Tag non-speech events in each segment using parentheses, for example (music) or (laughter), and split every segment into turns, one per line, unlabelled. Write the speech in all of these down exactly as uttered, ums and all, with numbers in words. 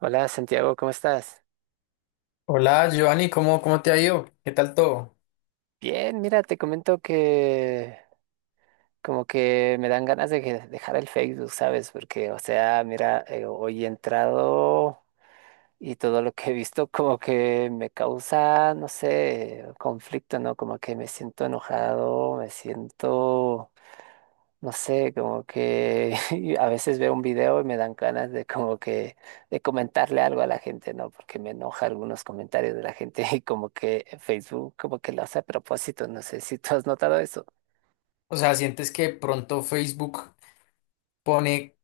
Hola Santiago, ¿cómo estás?
Hola, Giovanni, ¿cómo, cómo te ha ido? ¿Qué tal todo?
Bien, mira, te comento que como que me dan ganas de que- dejar el Facebook, ¿sabes? Porque, o sea, mira, eh, hoy he entrado y todo lo que he visto como que me causa, no sé, conflicto, ¿no? Como que me siento enojado, me siento, no sé, como que (laughs) a veces veo un video y me dan ganas de como que de comentarle algo a la gente, ¿no? Porque me enoja algunos comentarios de la gente (laughs) y como que Facebook como que lo hace a propósito, no sé si tú has notado eso.
O sea, ¿sientes que pronto Facebook pone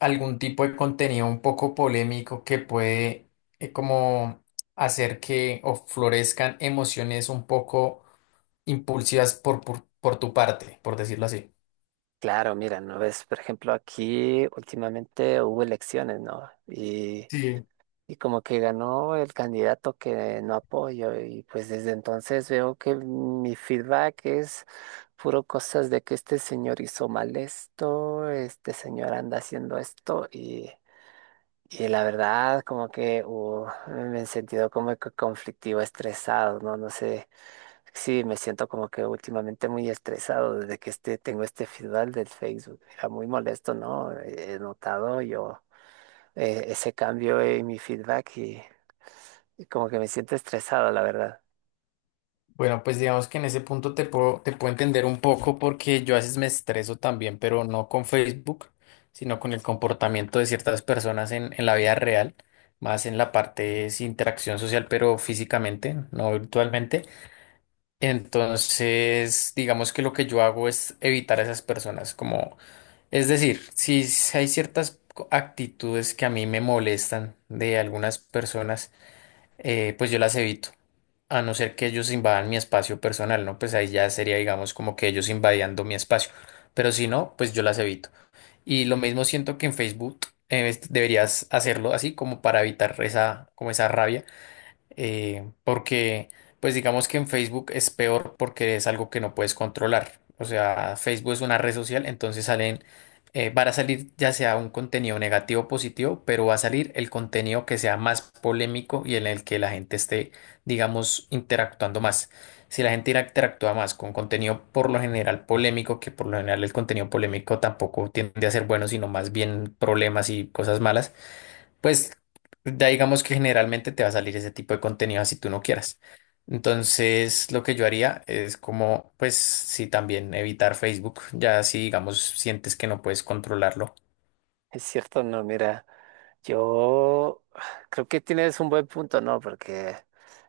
algún tipo de contenido un poco polémico que puede eh, como hacer que o florezcan emociones un poco impulsivas por, por, por tu parte, por decirlo así?
Claro, mira, ¿no ves? Por ejemplo, aquí últimamente hubo elecciones, ¿no? y
Sí.
Y como que ganó el candidato que no apoyo y pues desde entonces veo que mi feedback es puro cosas de que este señor hizo mal esto, este señor anda haciendo esto, y, y la verdad como que uh, me he sentido como que conflictivo, estresado, ¿no? No sé, sí, me siento como que últimamente muy estresado desde que este, tengo este feedback del Facebook. Era muy molesto, ¿no? He he notado yo eh, ese cambio en mi feedback y y como que me siento estresado, la verdad.
Bueno, pues digamos que en ese punto te puedo, te puedo entender un poco porque yo a veces me estreso también, pero no con Facebook, sino con el comportamiento de ciertas personas en, en la vida real, más en la parte es interacción social, pero físicamente, no virtualmente. Entonces, digamos que lo que yo hago es evitar a esas personas, como, es decir, si s- hay ciertas co- actitudes que a mí me molestan de algunas personas. Eh, pues yo las evito. A no ser que ellos invadan mi espacio personal, ¿no? Pues ahí ya sería, digamos, como que ellos invadiendo mi espacio. Pero si no, pues yo las evito. Y lo mismo siento que en Facebook. Eh, es- deberías hacerlo así como para evitar esa, como esa rabia, eh, porque pues digamos que en Facebook es peor porque es algo que no puedes controlar. O sea, Facebook es una red social, entonces salen, eh, van a salir ya sea un contenido negativo o positivo, pero va a salir el contenido que sea más polémico y en el que la gente esté, digamos, interactuando más. Si la gente interactúa más con contenido por lo general polémico, que por lo general el contenido polémico tampoco tiende a ser bueno, sino más bien problemas y cosas malas, pues ya digamos que generalmente te va a salir ese tipo de contenido si tú no quieras. Entonces, lo que yo haría es como, pues, sí, también evitar Facebook, ya si digamos sientes que no puedes controlarlo.
Es cierto, no, mira, yo creo que tienes un buen punto, ¿no? Porque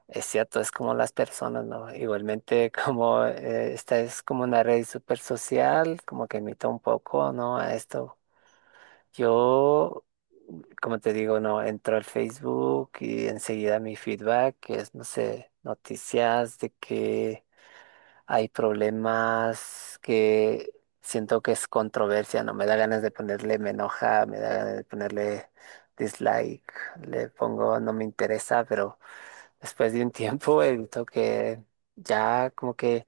es cierto, es como las personas, ¿no? Igualmente, (laughs) como eh, esta es como una red súper social, como que imita un poco, ¿no? A esto. Yo, como te digo, no, entro al Facebook y enseguida mi feedback, que es, no sé, noticias de que hay problemas que siento que es controversia, no me da ganas de ponerle, me enoja, me da ganas de ponerle dislike, le pongo no me interesa, pero después de un (laughs) tiempo he visto que ya como que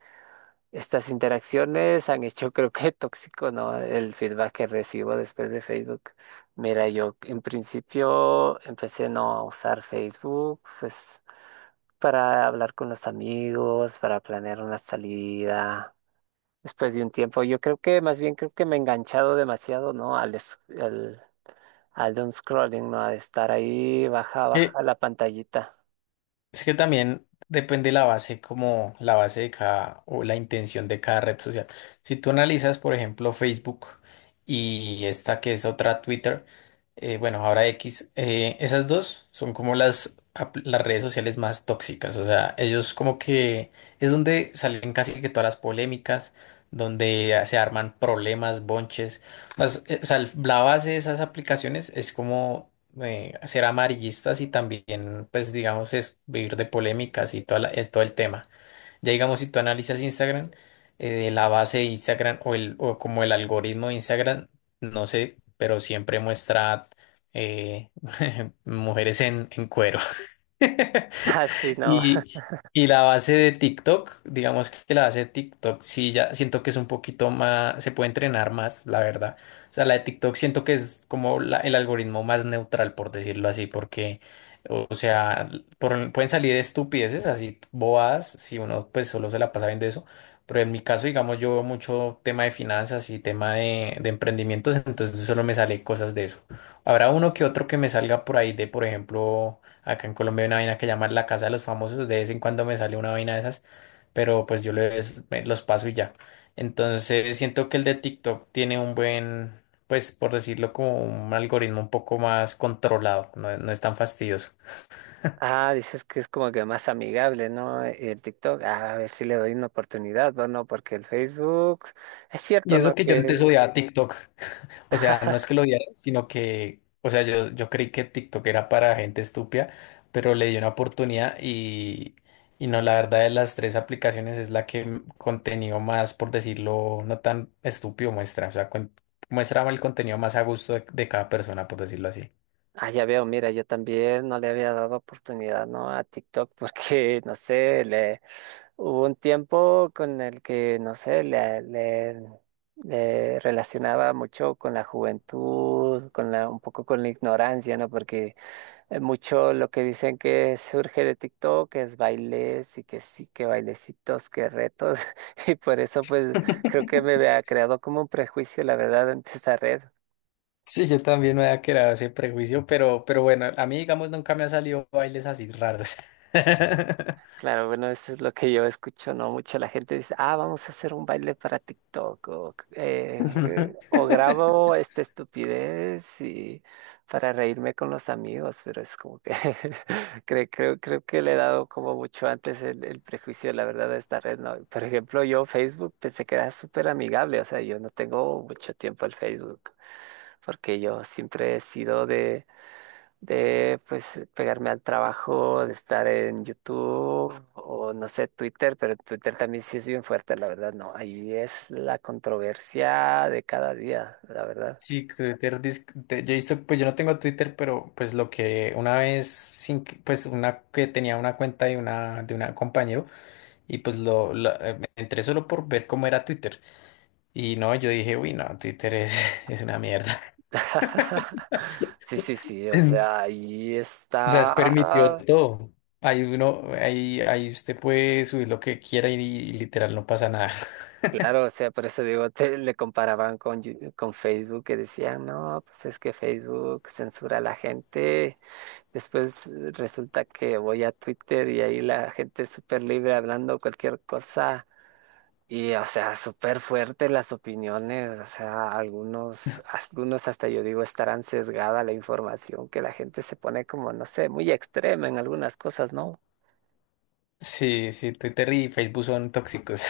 estas interacciones han hecho creo que tóxico, ¿no? El feedback que recibo después de Facebook. Mira, yo en principio empecé no a usar Facebook, pues para hablar con los amigos, para planear una salida después de un tiempo. Yo creo que más bien creo que me he enganchado demasiado, ¿no? Al, es- al, al doom scrolling, ¿no? A estar ahí, baja,
Eh,
baja la pantallita. (laughs)
Es que también depende la base, como la base de cada o la intención de cada red social. Si tú analizas, por ejemplo, Facebook y esta que es otra Twitter, eh, bueno, ahora X, eh, esas dos son como las, apl- las redes sociales más tóxicas. O sea, ellos como que es donde salen casi que todas las polémicas, donde se arman problemas, bonches. Las- eh, o sea, el- la base de esas aplicaciones es como, eh, ser amarillistas y también, pues, digamos, es vivir de polémicas y toda la- eh, todo el tema. Ya digamos, si tú analizas Instagram, eh, la base de Instagram o, el, o como el algoritmo de Instagram, no sé, pero siempre muestra, eh, (laughs) mujeres en, en cuero.
Ah, sí, no.
Y,
(laughs)
y la base de TikTok, digamos que la base de TikTok sí ya siento que es un poquito más, se puede entrenar más, la verdad. O sea, la de TikTok siento que es como la- el algoritmo más neutral, por decirlo así, porque, o o sea, por- pueden salir estupideces así bobadas si uno pues solo se la pasa viendo eso. Pero en mi caso, digamos, yo veo mucho tema de finanzas y tema de, de emprendimientos, entonces solo me sale cosas de eso. Habrá uno que otro que me salga por ahí de, por ejemplo. Acá en Colombia hay una vaina que llaman la casa de los famosos. De vez en cuando me sale una vaina de esas, pero pues yo los, me- los paso y ya. Entonces siento que el de TikTok tiene un buen, pues por decirlo como un algoritmo un poco más controlado. No, no es tan fastidioso.
Ah, dices que es como que más amigable, ¿no? El TikTok, ah, a ver si le doy una oportunidad, bueno, porque el Facebook, es
Y
cierto, ¿no?
eso que yo antes
Que es-
odiaba TikTok. O sea, no es
(laughs)
que lo odiara, sino que, o sea, yo, yo creí que TikTok era para gente estúpida, pero le di una oportunidad y, y no, la verdad de las tres aplicaciones es la que m- contenido más, por decirlo, no tan estúpido muestra, o sea, cuen- muestra el contenido más a gusto de, de cada persona, por decirlo así.
Ah, ya veo, mira, yo también no le había dado oportunidad, ¿no? A TikTok. (laughs) Porque, no sé, le hubo un tiempo con el que, no sé, le, le, le relacionaba mucho con la juventud, con la, un poco con la ignorancia, ¿no? Porque eh, mucho lo que dicen que surge de TikTok es bailes y que sí, que bailecitos, que retos, (laughs) y por eso pues creo que me había creado como un prejuicio, la verdad, ante esta red.
Sí, yo también me había creado ese prejuicio, pero, pero bueno, a mí, digamos, nunca me ha salido bailes así raros. (laughs)
Claro, bueno, eso es lo que yo escucho, ¿no? Mucho la gente dice, ah, vamos a hacer un baile para TikTok, o, eh, eh, o grabo esta estupidez y para reírme con los amigos, pero es como que (laughs) creo, creo, creo que le he dado como mucho antes el, el prejuicio, la verdad, de esta red, ¿no? Por ejemplo, yo Facebook pensé que era súper amigable, o sea, yo no tengo mucho tiempo al Facebook, porque yo siempre he sido de de pues pegarme al trabajo, de estar en YouTube o no sé, Twitter, pero Twitter también sí es bien fuerte, la verdad, no, ahí es la controversia de cada día, la verdad.
Sí, Twitter, dis- de- yo he visto, pues yo no tengo Twitter, pero pues lo que una vez, sin, que- pues una que tenía una cuenta de una, de una compañero, y pues lo, la- eh, me entré solo por ver cómo era Twitter. Y no, yo dije, uy, no, Twitter es, (laughs) es una mierda.
(laughs) Sí, sí,
(laughs)
sí, o
En-
sea, ahí
O sea, es permitido
está,
todo. Ahí uno, ahí, ahí usted puede subir lo que quiera y, y literal no pasa nada. (laughs)
claro, o sea, por eso digo, te- le comparaban con, Yu- con Facebook, que decían, no, pues es que Facebook censura a la gente. Después, eh, resulta que voy a Twitter y ahí la gente es súper libre hablando cualquier cosa y, o sea, súper fuertes las opiniones, o sea, algunos, algunos hasta yo digo estarán sesgada la información, que la gente se pone como, no sé, muy extrema en algunas cosas, ¿no?
Sí, sí, Twitter y Facebook son tóxicos.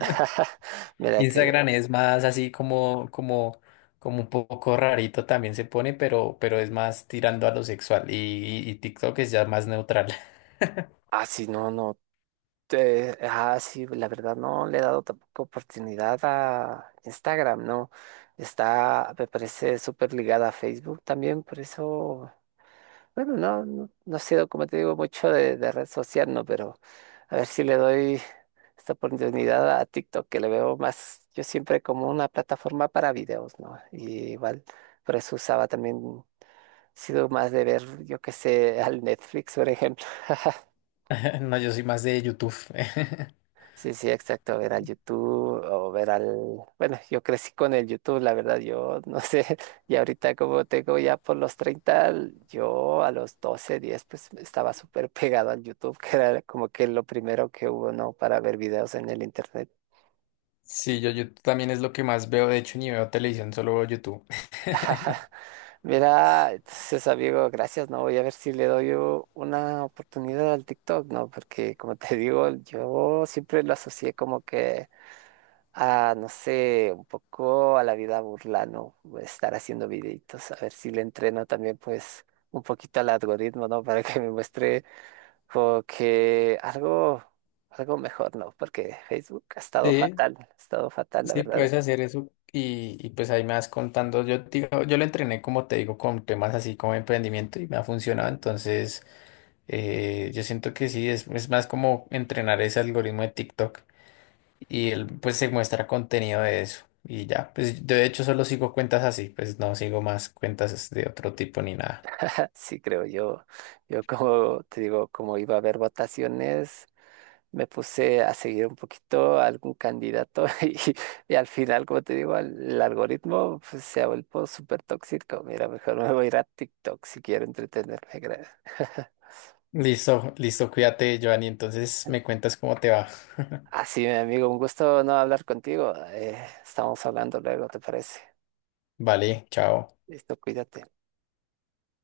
(laughs) Mira que,
Instagram es más así como, como, como un poco rarito también se pone, pero, pero es más tirando a lo sexual. Y, y- y TikTok es ya más neutral.
así no, no, eh, ah, sí, la verdad no le he dado tampoco oportunidad a Instagram, ¿no? Está, me parece súper ligada a Facebook también, por eso. Bueno, no, no, no sé, como te digo, mucho de, de red social, no, pero a ver si le doy esta oportunidad a TikTok, que le veo más, yo siempre como una plataforma para videos, ¿no? Y igual, por eso usaba también, sido más de ver, yo qué sé, al Netflix, por ejemplo. (laughs)
(laughs) No, yo soy más de YouTube. (laughs)
Sí, sí, exacto, ver al YouTube o ver al... Bueno, yo crecí con el YouTube, la verdad, yo no sé, (laughs) y ahorita como tengo ya por los treinta, yo a los doce diez pues estaba súper pegado al YouTube, que era como que lo primero que hubo, ¿no? Para ver videos en el Internet.
Sí, yo, yo también es lo que más veo. De hecho, ni veo televisión, solo veo YouTube.
(laughs) Mira, entonces amigo, gracias, ¿no? Voy a ver si le doy u- una oportunidad al TikTok, ¿no? Porque como te digo, yo siempre lo asocié como que a, no sé, un poco a la vida burlano, estar haciendo videitos, a ver si le entreno también, pues, un poquito al algoritmo, ¿no? (laughs) Para que me muestre como que algo, algo mejor, ¿no? Porque Facebook ha estado
Sí,
fatal, ha estado fatal, la
sí,
verdad.
puedes hacer eso. Y, y pues ahí me vas contando. Yo, te digo, yo lo entrené, como te digo, con temas así como emprendimiento y me ha funcionado. Entonces, eh, yo siento que sí, es, es más como entrenar ese algoritmo de TikTok. Y él pues se muestra contenido de eso y ya, pues yo de hecho solo sigo cuentas así, pues no sigo más cuentas de otro tipo ni nada.
(laughs) Sí, creo yo. Yo como te digo, como iba a haber votaciones. Me puse a seguir un poquito a algún candidato, (laughs) y, y al final, como te digo, al- el, algoritmo pues, se ha vuelto súper tóxico. Mira, mejor me voy a ir a TikTok si quiero entretenerme, creo. (laughs)
Listo, listo, cuídate, Joanny, entonces me cuentas cómo te va.
Así, mi amigo, un gusto no hablar contigo. Eh, estamos hablando luego, ¿te parece?
(laughs) Vale, chao.
Listo, cuídate.